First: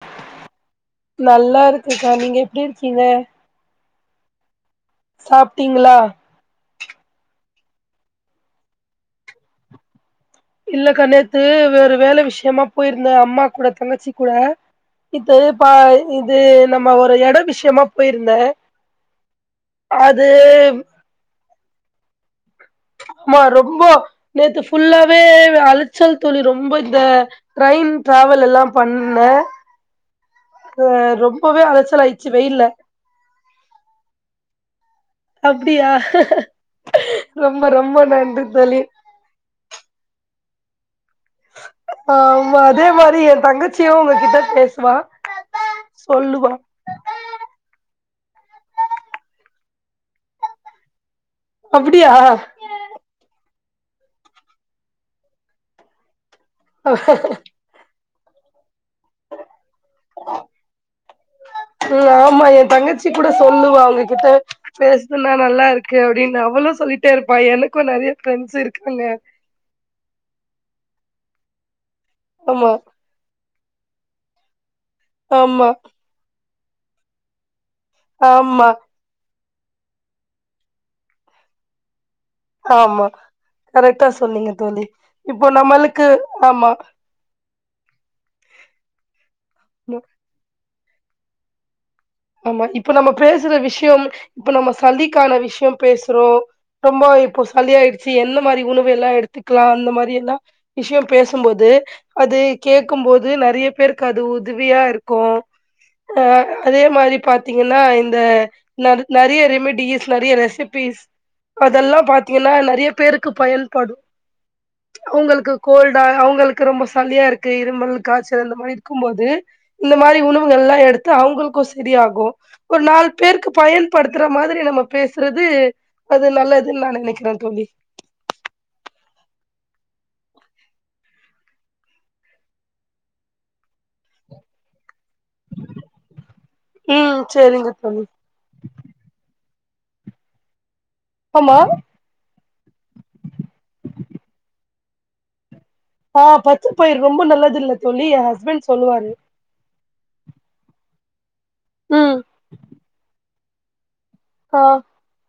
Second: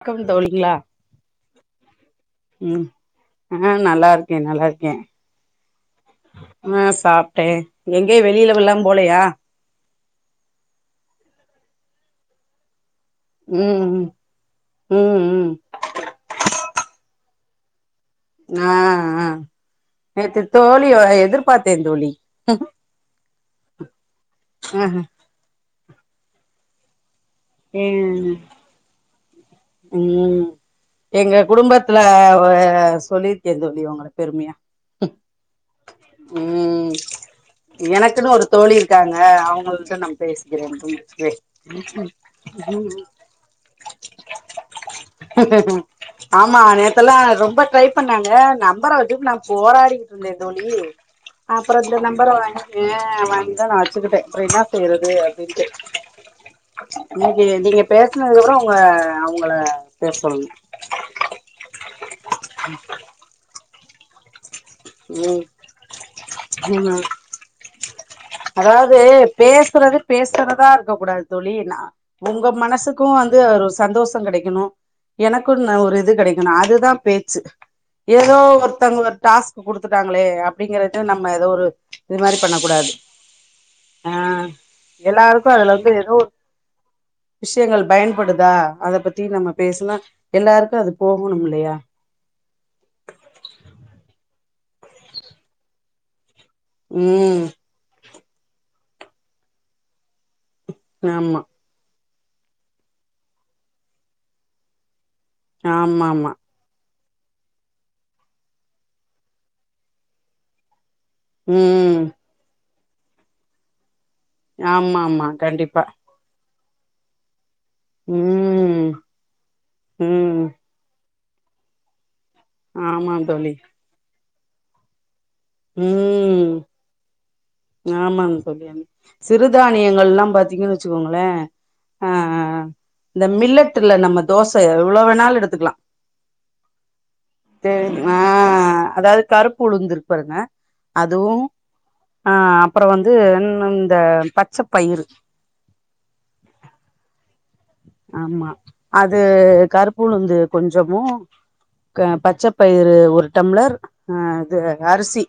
வணக்கம் தோழிங்களா நல்லா இருக்குக்கா நீங்க எப்டி ம் இருக்கீங்க ஆ நல்லா இருக்கன் நல்லாரு சாப்டீங்களா ஆஹ் சாப்டே எங்கயே வெளியிலவலாம் போலையா இல்லகா ணேத்து வேற வேலை விஷயமா போயிருந்தேன் அம்மா கூட ம் ம் தங்கச்சி கூட ம் ம் இப்போ இது நம்ம ஒரு இட அத விஷயமா போயிருந்தே ஆஹஹ அது னேத்து தோழி எதிர் பாத்தேந்தோழி ஆமா ரொம்ப நேத்து ஆ ஃபுல்லாவே அழச் சல் தோழி ரொம்ப இந்த ட்ரெயின் உம் டிராவல் எல்லா பண்ணே உம் அ எங்க ரொம்பவே குடும்பத்துல அலைச்சல் ஆயிடுச்சு வெயில்ல சொல்லிருக்கேன் தோழி உங்கள பெருமையா அப்டியா ம் ரொம்ப ரொம்ப எனக்குன்னு நன்றி ஒரு தோழி இருக்காங்க அவங்கள்ட்ட [unintelligible] ஆமா அதே மாரி என் தங்கச்சியும் உங்க கிட்ட பேசுவா சொல்லுவா ஆமா நேத்தெல்லா ரொம்ப ட்ரை பண்ணாங்க நம்பற வச்ச நான் போராடிக்கிட்டு இருந்தே தோழி அப்பறம் இந்த அப்டியா நம்பர் வாங்கி வாங்க நான் வச்சுக்கிட்டேன் அப்பறம் என்ன செய்யறது அப்படின்னுட்டு இன்க்கி நீங்க பேச னத்துக்கு அப்புறம் உங்க அவங்கள உம் ஆமா என் தங்கச்சி கூட சொல்லுவா உங் ங்கிட்ட பேசுதுன்னா ம் நல்லா இருக்கு அப்படின்னு அவளும் ம் சொல்லிட்டே இருப்பா எனக்கும் நெறைய ஃப்ரெண்ட்ஸ் அதாவது இருக்காங்க பேசுறது பேசுறதா இருக்க கூடாது தோழியனா உங்க ஆமா மனசுக்கும் வந்து சந்தோஷம் கிடைக்கணும் எனக்கும்ன்னு ஆமா நா ஒரு இது கிடைக் அதுதான் பேச்சு ஏதோ ஆமா ஒருத்தங்க ஒரு டாஸ்க் குடுத்துட்டாங்களே அப்படிங்கறத நம்ம ஏதோ ஒரு இது மாரி பண்ண கூடாது ஆமா கரெக்டா ஆ சொல்லீங்க தோழி இப்போ எல்லாருக்கு அதுல வந்து நம்மளுக்கு ஏதோ ஒரு ஆமா விஷயங்கள் பயன் படுதா அத பத்தி நம்ம பேசனா எல்லாருக்கும் அது போகணும் இல்லையா ஆமா இப்ப நம்ம பேசுற விஷயம் இப்ப நம்ம சல்லிக்கான விஷயம் பேசுறோம் ரொம்ப இப்போ ம் சாலியயிடுச் சி எந்த மாரி உணவு எல்லாம் எடுத்துக்கலாம் அந்த மாரி எல்லாம் விஷயம் ஆமா பேசும்போது அது கேட்கும் போது நெறய பேருக்கு அது உதவியா இருக் க்கும் ஆமா ஆமா அஹ அதே இந்த மாரி பாத்தீங்கன்னா இந்த நற் நறைய ரெமிடிஸ் நெறய ரெசிபிஸ் ம் அதெல்லாம் பாத்தீங்கன்னா நெறைய பேருக்கு பயன்படும் ஆமா ஆமா அவங்களுக்கு கண்டிப்பா கோல்டா அவங்களு க்கு ரொம்ப சாலியா இருக் க்கு இருமல் காய்ச்சல் அந்த மாரி ம் இருக்கும் போது இந்த மாரி ம் உணவுகள் எல்லாம் எடுத் அவங்களுக்கு ஸ் சரியாகும் ஒரு நாலு ஆமா பேருக்கு பயன்படுத் க்ர மாரி நம்ம பேச உம் நெனைக்கிறே தோழி ஆமாம் தோழி சிறுதானியங்கள் எல்லாம் பாத்தீங்கன்னு வச்சுக்கோங்களேன் அஹ் இந்த மில்லட்டுல நம்ம தோச எவ்ளோ வேணாலும் எடுத்துக்கலா ம் சரிங்க தோழி ஆஹ அதாவது கருப் பொழுந்திருக் பருகுங்க அதுவும் ஆமா ஆஹ் அப்பறம் வந்து ன் ன்த பச்சை பயிறு ஆஹ் பச்சை பயிர் ரொம்ப நல்லது இல்ல தோழி எ ஆமா ஹஸ்பண்ட் சொல்லுவாரு அது கருப்புஉளுந்து கொஞ்சமோ [inaudible] க ம் பச்சை பயிறு ஒரு டம்ளர் ஆஹ் அது ஆ அரிசி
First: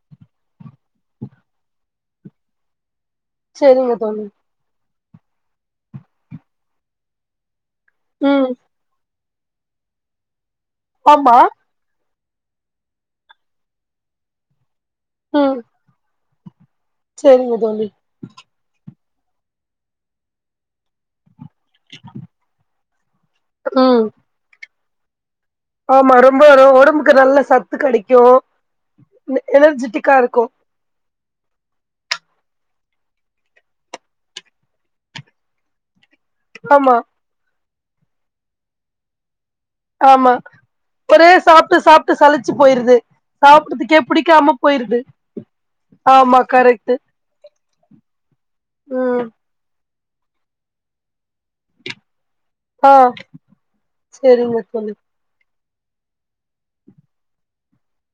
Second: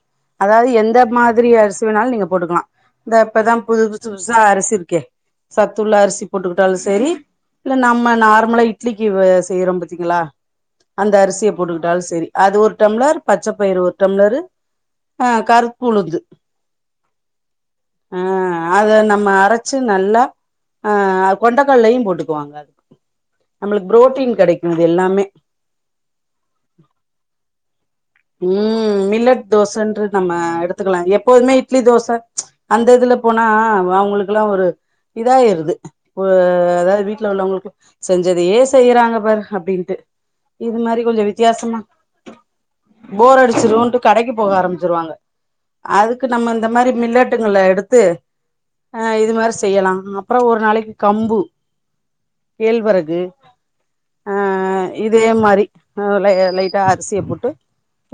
அதாவது எந்த மாதிரி அரிசி வேனாலும் நீங்க போட்டுக்கலாம் தே இப்பதான் புது சரிங்க பு பு தோழி புதுசா அரிசி இருக்கே சத்துள்ள அரிசி போட்டுக்கிட்டாலு செரி இல்ல நம்ம ம் நார்மலா இட்லிக்கு வேஸ் செய்றோம் பாத்தீங்களா அந்த ஆமா அரிசிய போட்டுக்கிட்டாலும் செரி அது ஒரு டம்ளர் பச்சை பயிர் ஒரு டம்ளரு ஆஹ் ம் கருப்புஉளுந்து சரிங்க தோலி மறைச்சு நல்லா ஆஹ் அப் கொண்ட கல்லையும் போட்டு [inaudible] நம்பளுக்கு ம் புரோட்டீன் கிடைக் இது எல்லாமே ஆமா ரொம்பரோ உடம்புக்கு நல்ல சத்து கிடைக் உம் மில்லட் தோசைன்ற நம்ம இருக்கு எடுத்துக்கலாம் எப் எப்போதுமே இட்லி தோசை ச்சு அந்த இதுல போனா அவுங்களுளக்குல்லாம் ஒரு இதாயிறுது [unintelligible] ஆமா அதாவது வீட்ல வந்த அவுங்களுக்கு செஞ்சதுயே செய்யறாங்க பார் ஆமா ஒரே சாப்பிட்டு வித்தியாசமா சாப்பிட்டு சலிச்சு போயி போர் அடிச்சிருன்ட்டு கடைக்கு போக போயிருது ஆரம்பிச்சிருவாங்க அதுக்கு ஆமா நம்ம இந்த மாரி கரெக்ட்டு மில்லட்டுங்களை எடுத் தே ஆஹ் ம் இது மாரி செய்யலாம் அப்புறம் ஒரு நாளைக்கு கம்பு ஆ கேழ்வரகு சரிங்க ஆஹ் தோழி இதே மாரி அதிலயே லைட்டா அரிசிய போட்டு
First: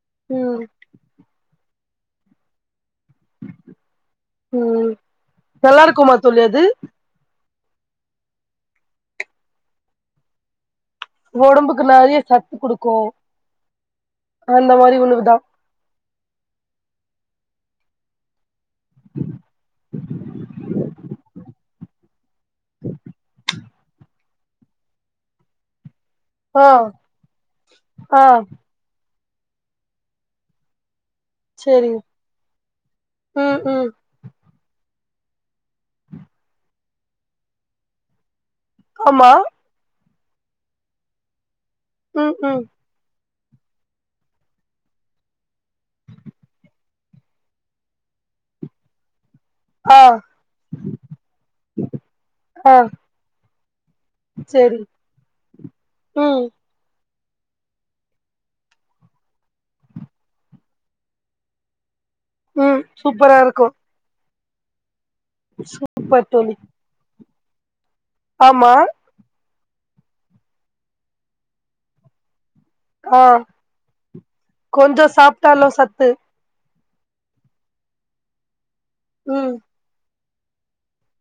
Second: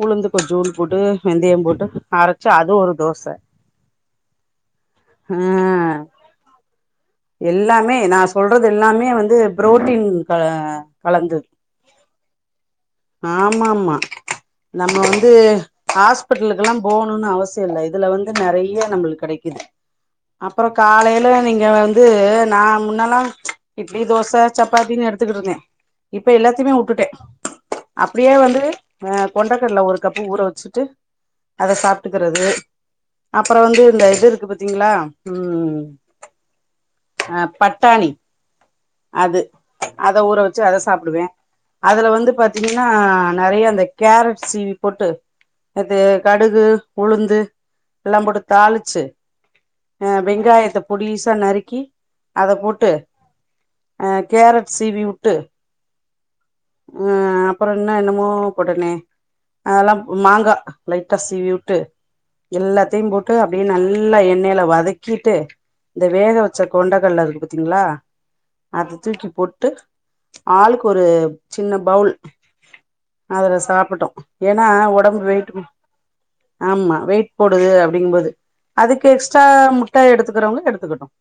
உளுந்து ம் கொஞ்சூண்டு போட்டு வெந்தயம் போட்டு அரைச்சா அது ஒரு தோச உம் நல்லா ஆ இருக்குமா தோழி அது எல்லாமே நான் சொல்றது எல்லாமே வந்து புரோட்டீன் கல ஒடம்புக்கு நிறைய சத்து கொடுக்கும் ஆமா ஆமா அந்த மாதிரி உணவுதான் ஹாஸ்பிட்டலுக்குல்லாம் போகணும்னு அவசியம் இல்ல இதுல வந்து நெறைய நம்மளுக்கு கெடைக்குது அப்புறம் காலையில நீங்க வந்து நான் முன்னலாம் இட்லி தோச சப்பாத்தி எடுத்துக்கிட்டு இருந்தேன் இப்ப ஆ எல்லாத்தையுமே வுட்டுட்டேன் ஆ அப்படியே வந்து ஆஹ் கொண்டக்கடல ஒரு கப்பு ஊற வச்சுட்டு அத சரிங்க சாப்பிட்டுக்கிறது ம் அப்புறம் வந்து ம் இந்த இது இருக்கு பாத்தீங்களா உம் ஆஹ் பட்டாணி ஆமா அது அத ஊற வச்சு அத சாப்பிடுவேன் அதுல வந்து ம் ம் பாத்தீங்கன்னா நெறைய அந் கேரட் சீவி போட்டு அது கடுகு உளுந்து எல்லாம் போட்டு தாளிச்சு ஆ வெங்காயத்த பொடிசா நறுக்கி அத ஆ போட்டு அ கேரட் சரி சீவி விட்டு ம் ஆ அப்புறம் என்ன என்னமோ உடனே அதெல்லாம் மாங்கா லைட்டா சீவி விட்டு ம் எல்லாத்தையும் போட்டு சூப்பரா அப்படி இருக்கு நல்லா எண்ண எண்ணெயில வதக் கிட்டு இந்த சூப்பர் வேக தோழி வச்ச கொண்டகடல இருக் ங்களா ஆமா அத தூக்கி போட்டு ஆளுக்கு ஒரு சின்ன பவுல் ஆ அதுல சாப்பிட்டோம் ஏன்னா கொஞ்சோ ஒடம்பு வெயிட்டு சாப்ட்டாலு சத்து ஆமா வெயிட் போடுது அப்படிங்கும்போது அதுக்கு எக்ஸ்ட்ரா ம் முட்ட எடுத்து இருக்கிறவங்க எடுத்துக்கிடட்டும்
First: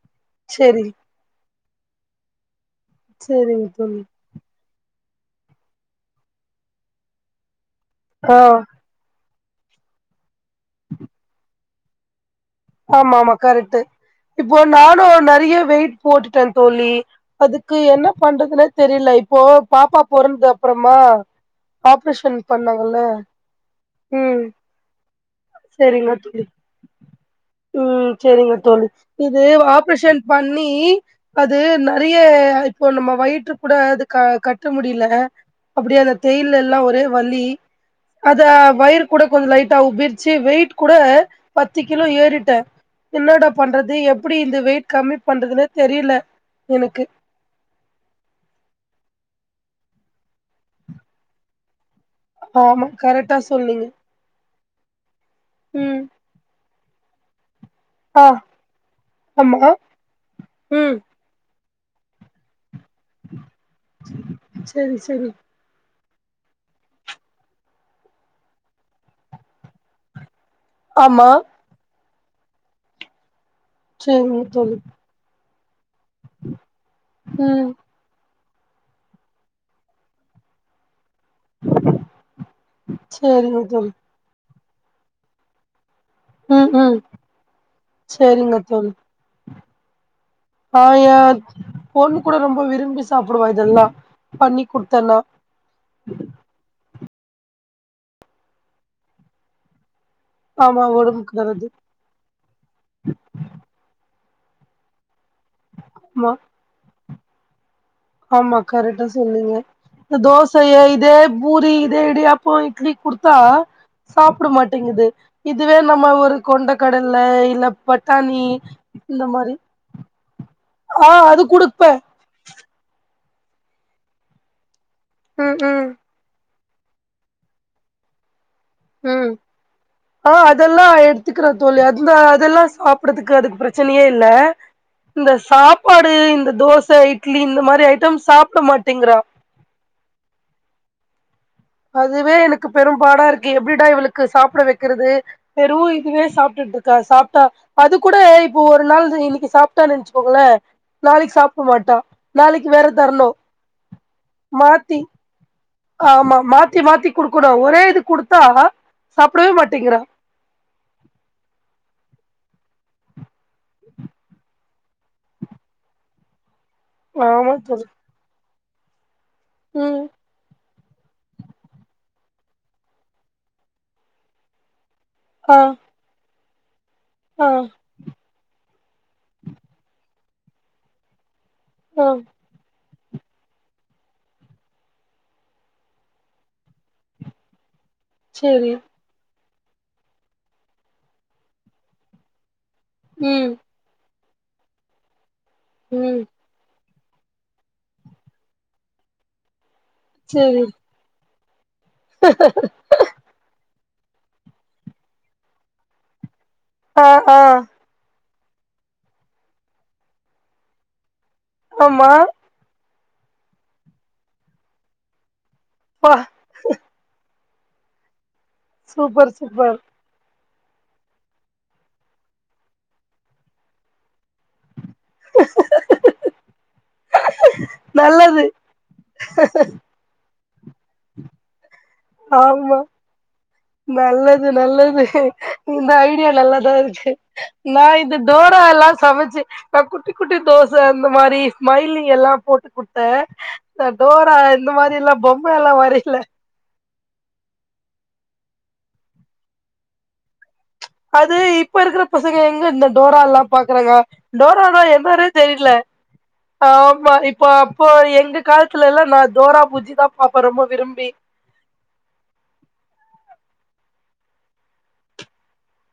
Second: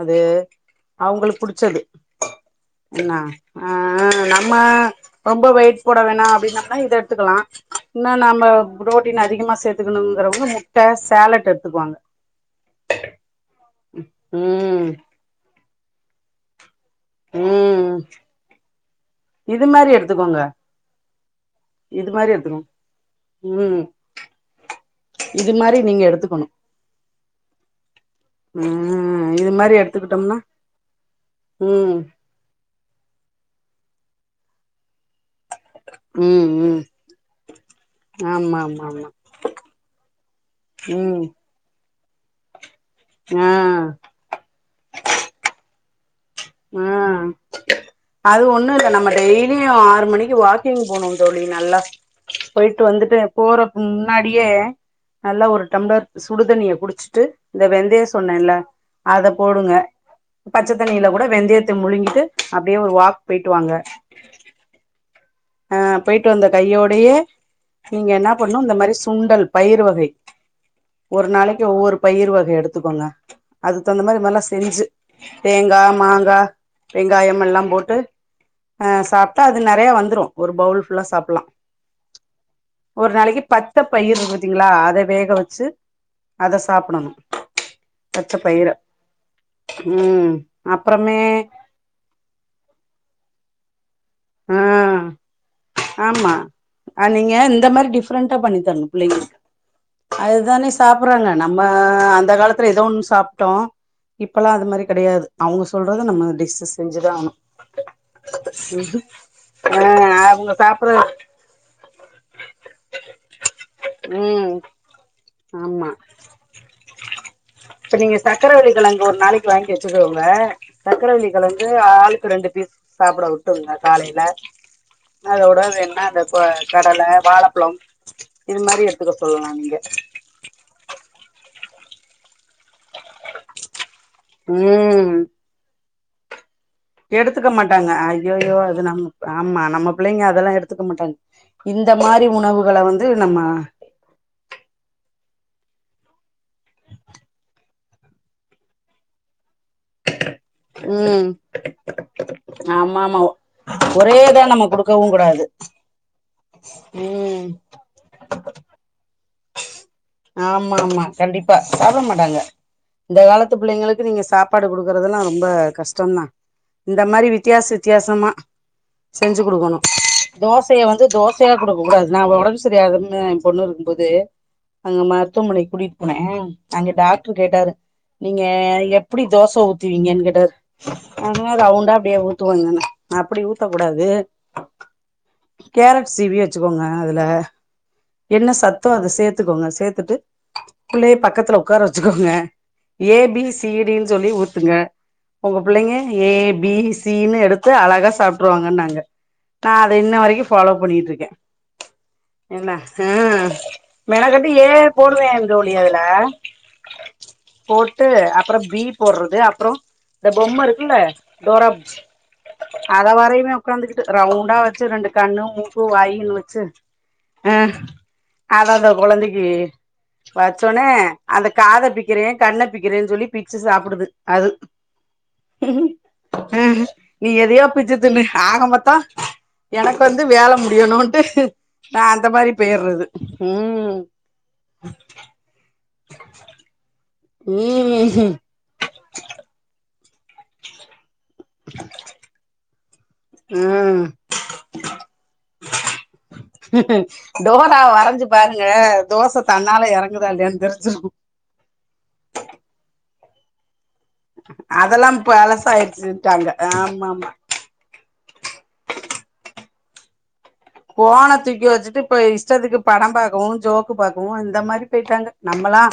அது செரி அவங்களுக்கு புடிச் செடு என்ன செரிங்க தோழி ஆஹ் நம்ம ரொம்ப வெயிட் போட வேணா அப்படின்ம்னா இத எடுத்துக்கலாம் என்ன ஆ நம்ம ஃப்ரோட்டீன் அதிகமா சேத்துக்கணுங்கறவங்க முட்ட சேலட் எடு துவாங்க ஆமா ஆமா கரெக்ட் இப்போ ம் நானும் நிறைய வெயிட் போட்டுடன் தோலி அதுக்கு ம் என்ன பண்றதுன்னே தெரியல இப்போ இது மாரி பாப்பா எடுத்துக்கோங்க பொறந்த அப்புறமா இது மாரி ஆப்ரேஷன் எடுத்துக்கோங்க பண்ணாங்கல்ல ம் உஹம் இது மாரி நீங்க சரிங்க தோலி எடுத்துக்கணு உம் சரிங்க தோலி ம் இது மாரி ஆப்ரேஷன் எடுத்துக்கிட்டோம்னா பண்ணி அது ம் நிறைய இப்போ நம்ம வயிற்று கூட அது கட்ட முடில ல அப்படிய அந்த ம் தேயில் ம் எல்லாம் ஒரே வலி அத ஆமா ஆமா ஆமா வயர் கூட கொஞ்சம் லைட்டா உப்பி வெயிட் கூட ம் பத்து பத்து கிலோ ஏறிட்டன் என்னோட ஆ பண்றது எப்படி இந்த வெயிட் கம்மி பண்றதுனே தெரியல எனக்கு உஹம் அது ஒண்ணும் இல் நம்ம டெய்லி லீயும் ஆறு மணிக்கு வாக்கிங் போனோம் தோலி நல்லா போயிட்டு ஆமா வந்துட்டு கரெக்டா போறக்கு சொன்னீங்க முன்னாடியே நல்லா ஒரு டம்ளர் ம் சுடுதண்ணிய குடி வச்சுட்டு இந்த வெந்தயம் ஆ சொன்னேன்ல்ல அத ஆமா போடுங்க ம் பச்சத்தண்ணியில கூட வெந்தயத்த முழுங்கிட்டு அப்ப அப்படியே ஒரு வாக் போயிட்டு வாங்க செரி செரி அஹ் போயிட்டு வந்த கையோடையே நீங்க என்ன பண்ணும் இந்த மாரி சுண்டல் பயிறு வகை ஒரு ஆமா நாளைக்கு ஒவ்வொரு பயிர் வகை எடுத்துக்கோங்க அது தகுந்த மாரி மொதல்ல செரிங்க தோழி செஞ்சு தேங்கா மாங்கா வெங்காயம் எல்லாம் ம் போட்டு ஆ சாப்பிட்டா அது நிறைய வந்துரும் ஒரு பவுல் ஃபுல்லா சாப் லாம் ஒரு நாளைக்கு செரிங்க பத்து தோழி பயிர் ங்களா அத வேக வச்சு அத உம் உம் சாப்பிடணு பச்ச செரிங்க பயிர தோழி ம் அப்புறமே ஆஹ் பொண்ணு கூட ரொம்ப விரும்பி சாப்பிடுவா இதெல்லாம் ஆஹ் ஆமா அஹ் நீங்க இந்த மாரி டிஃப்ரெண்டா பண்ணி தரணும் பிள்ளைங்களுக்கு அதுதானே ஆமா சாப்பறாங்க ஒடம்புக்கு நம்ம நல்லது அந்த காலத்துல ஏதோ ஒண்ணு சாப்பிட்டோ இப்பெல்லா அந்த மாதிரி கிடையாது அவங்க சொல்றத நம்ம ஆமா டிஸ் செஞ்சுதான் ஆணும் ஆமா கரெக்டா சொல்லுங்க ஆ இந்த அவங்க தோசைய சாப்பிடுற இதே பூரி இதே இடியாப்போ இட்லி குடுத்தா சாப்பிட ம் மாட்டேங்குது இதுவே ஆமா நம்ம ஒரு கொண்ட கடல இல்ல இப்ப நீங்க பட்டாணி சக்கரவள்ளி கெழங்கு ஒரு இந்த நாளைக்கு மாதிரி வாங்கி வச்சுக்கோங்க ஆஹ் சக்கரவள்ளி அது கெழங்கு குடுப்பே ஆளுக்கு ரெண்டு பீஸ் சாப்பிட விட்டு காலைல அத ம் வுடா ம் என்ன அப்ப கடல வாலப்பழம் உம் ஆ அதெல்லாம் எடுத்துக்கிறேன் தோழி அது [unintelligible] அதுல்லா சாப்படுறதுக்கு அதுக்கு பிரச்சனையே இல்ல ம் இந்த சாப்ப சாப்பாடு இந்த தோச இட்லி எடுத்துக்க இந்த மாரி மாட்டாங்க ஐட்டம் ஐய்யோயோ சாப்ட அது நம் மாட்டேங்கிறா ஆமா நம்ம பிள்ளைங்க அதெல்லாம் எடுத்துக்க மாட்டாங்க இந்த மாரி அதுவே எனக்கு உணவுகள வந்து பெரும்பாடா நம்ம இருக்கு எப்படிடா இவளுக்கு சாப்பிட வைக்கிறது வெரு இதுவே சாப்பிட்டுட்டு இருக்கா சாப்பிட்டா அது கூட இப்போ ஒரு நாள் இன்னைக்கு சாப்பிட்டான்னு வச்சுக்கோ ங்க ம் நாளைக்கு சாப்பிட மாட்டா நாளைக்கு வேற ஆமா ஆமா தரணும் ஒரே இதா நம்ம மாத்தி குடுக்கவு கூடாது ஆமா மாத்தி மாத்தி ம் குடுக்கணும் ஒரே இது குடுத்தா சாப்டவே மாட்டேங்கிறா ஆமா ஆமா கண்டிப்பா சாப்பிட மாட்டாங்க இந்த காலத் பிள்ளைங்களுக்கு நீங்க சாப் சாப்பாடு கொடுக்கறதுதெல்லாம் ரொம்ப கஷ்டம்தான் இந்த மாதிரி ஆமா வித்தியாச தோழி வித்தியாசமா செஞ்சு கொடுக்கணும் ம் தோச தோசையை வந்து தோசையா கொடுக்க கூடாது நான் ஒடம்பு சரியில்லாம என் பொண்ணு இருக்கும் போது அங்க ஆ மருத்துவமனை கூட்டிகிட்டு போனன் அங்க டாக்டர் ஆ கேட்டாரு நீங்க எப்படி தோசை ஊத்துவீங்கன்னு க க ஆனா ரவுண்டா ஆ அடியே ஊத்துவாங்கன்னா அப்படி ஊத்தக்க கூடாது கேரட் சீவி வச்சுக்கோங்க அதுல சேரி சேர்த்துக்கோங்க சேர்த்துட்டு புள்ளையே பக்கத்துல உட்கார வச்சுக்கோங்க ஏ பி ம் சி டினு சொல்லி உ பாத்துங்க உங்க பிள்ளைங்க ம் ஏ பி சி சீனு எடுத்து அழகா சாப்பிட்டுருவாங்கு நாங்க நா அத இன்ன வரைக்கு சேரி ஃபாலோ பண்ணிட்டு இருக்கே என்ன ஆஹ் மெனக்கட்டு ஏ போடுவே தோழி அதுல ஆ ஆ போட்டு அ அப்புறம் பீ போடுறது அப்புறம் இந்த பொம்ம இருக்குல்ல டோரா புஜ்ஜி ஆமா அத வரையுமே உட்காந்துக்கிட்டு ரவுண்டா வச்சு ரெண்டு கண்ணும் மு க்கு ப்பா வாயன்னு வச்சு ஆஹ் அத அத சூப்பர் கொழந்தைக்கு சூப்பர் வச்சோனே அந்த காத பிக்கிறேன் கண்ண பிக்கிறேன்னு சொல்லி பிச்சு சாப்பிடுது அது ஹ நீ எதையோ பிச்சு தின்னு நல்லது ஆக மொத்த எனக்கு வந்து வேல மு வேனுட்டு நா அந்த மாரி ஆமா போயிறது ம் நல்லது நல்லது இந்த ஐ டியா நல்லாதான் இருக்கு நா இது ம் டோரா எல்லாம் சமைச்சி ந குட்டி குட்டி தோச இந்த மாரி ஸ்மைலிங் எல்லா போட்டு குடு ட ம் டோரா இந்த மாதிரி இல்ல பொம்ம எல்லாம் வரையில டோரா வரைஞ்சு பாருங்க தோச தன்னால இறங் அது இப்ப இருக்கிற பசங்க எங்க இந்த டோரா எல்லாம் பாக்குறாங்க டோரானா என்னானே தெரியல ஆமா இப்ப அப்போ எங்க காலத்துல எல்லாம் நான் டோரா புஜ்ஜி [unintelligible] விரும்பி போன தூக்கி வச்சுட்டு இப்ப இஷ்டத்துக்கு படம் பார்க்கவும் ஜோக்கு பாக்கவு இந்த மாதிரி போயிட்டாங்க நம்மல்லா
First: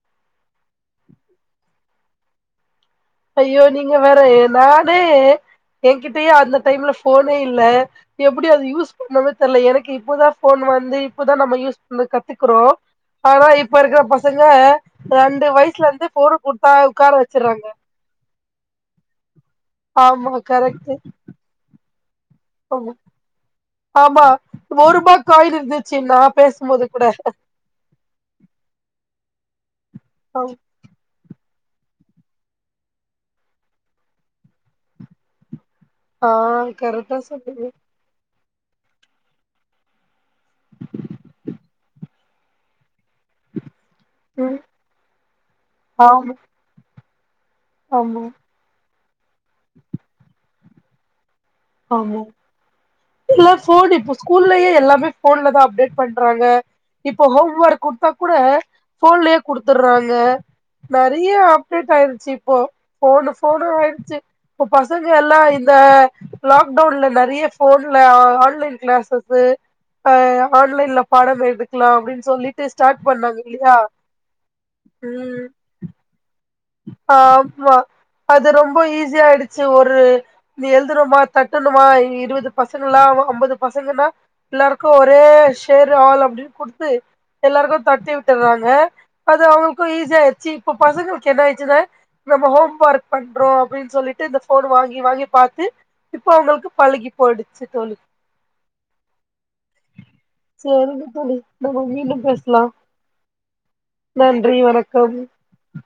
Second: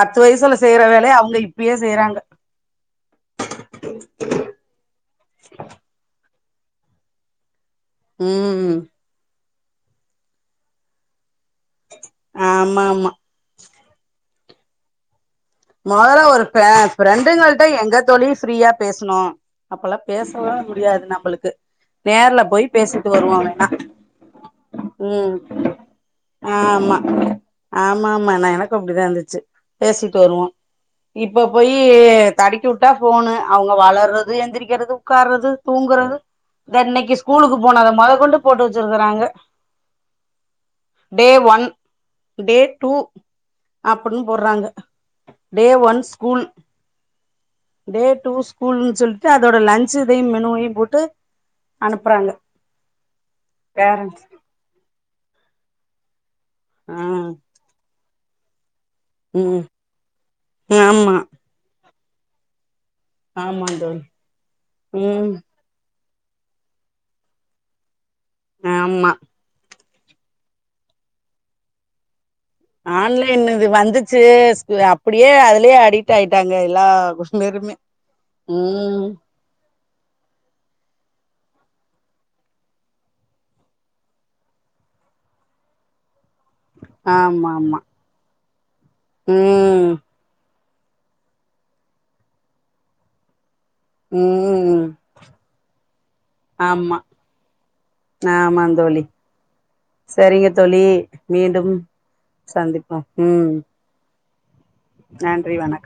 பத்து வயசுல செய்யற வேலைய அவங்க இப்பயே செய்யறாங்க ஐயோ நீங்க வேற நானே என்கிட்டயே அந்த டைம்ல போனே இல்ல எப்படி அது ம் யூஸ் பண்ணவே தெர்ல எனக்கு இப்பதான் போன் வந்து இப்ப நம்ம யூஸ் பண்ண கத்துக்கிறோம் ஆமா ஆமா ஆனா இப் இப்ப இருக்கிற பசங்க ரெண்டு வயசுல இருந்து மொதல்ல போன ஒரு ஃப்ர கொடுத்தா உட்கார ஃப்ரெண்டுங்கள்ட்ட வச்சுட்றாங்க எங்க தோழி ஃப்ரீயா பேசுணோ அப்போதெல்லா ஆமா பேசவே கரெக்ட்டு முடியாது நம்மளுக்கு நேர்ல போய் ஆமா பேசிட்டு வருவோ வெனா ஆமா ஒருவா காயின் இருந்துச்சு நான் பேசும்போது ஆமா கூட ஆமா ஆமா நா எனக்கு அப்டிதா இருந்துச்சு பேசிட்டு வருவோம் இப்ப போய் தடிக்கி விட்டா போனு அவங்க வளர்றது எந்திரிக்கிறது உட்கார்றது தூங்குறது ஆ இத இன்னைக்கு கரெக்டா ஸ்கூலுக்கு சொன்னீங்க போனது மொத கொண்டு போட்டு வச்சிருக்கறாங்க டே ஒன் டே டூ அப்படின்னு ம் போடுறாங்க டே ஒன் ஆமா ஸ்கூல் டே ஆமா டூ ஸ்கூல்ன்னு சொல்லிட்டு அதோட லஞ்சு இதையும் மெனுவையும் போட்டு ஆமா அனுப்புறாங்க எல்லா போன் இப்ப பேரண்ட்ஸ் ஸ்கூல்லயே எல்லாமே போன்ல தான் அப்டேட் பண்ணிட் றாங்க ஆ இப்ப ஹோம் ஒர்க் கொடுத்தா கூட போன்லயே ம் குடுத்துட்றாங்க ஆமா நிறைய அப்டேட் ஆயிருச்சு இப்போ ஃபோனு ஆமா ஃபோனுன்னு தோழி ஆயிடுச்சு இப்ப பசங்க ம் எல்லா இந்த லாக்டவுன்ல நெறைய ஃபோன் ல ஆன்லைன் ஆமா கிளாஸஸு ஆ ஆன்லைன்ல பாடம் எடுக்கலா அப்டின்னு சொல்லி ஆன்லைன் இது வந்துச்சு அப்படியே ம் அதுலயே அடிட் ஆயிட்டா ஆமா அது ரொம்ப ம் ஈஸியாயிடுச்சு ஒரு நீ எழுதணுமா தட்டணுமா இருபது பசங்களா அ அம்பது பசங்கன்னா எல்லாருக்கு ஒரே ஷேர் ஆல் அப்டின் குடுத்து ஆமா ஆமா எல்லாருக்கு தட்டி வி ட்டறாங்க அது அவுங்களுக்கு ம் ஈசியாயிடுச்சி இப்ப பசங்களு க்கு என்ன ஆயிடுச்சினா நம்ம ஹோம் ஒர்க் பண்றோ அப்டின்னு சொல்லிட்டு இந்த ஃபோன் ம் வாங்கி வாங்கி பாத்து இப்ப அவுங்களுக்கு ஆமா பழகி போயிடுச்சு தோழி ஆமா தோழி சரிங்க தோழி சேரிங்க தோழி மீண்டும் நம்ம மீண்டும் பேசலா சந்திப்போம் ம் நன் றி வணக்கம் நன்றி வணக்கம்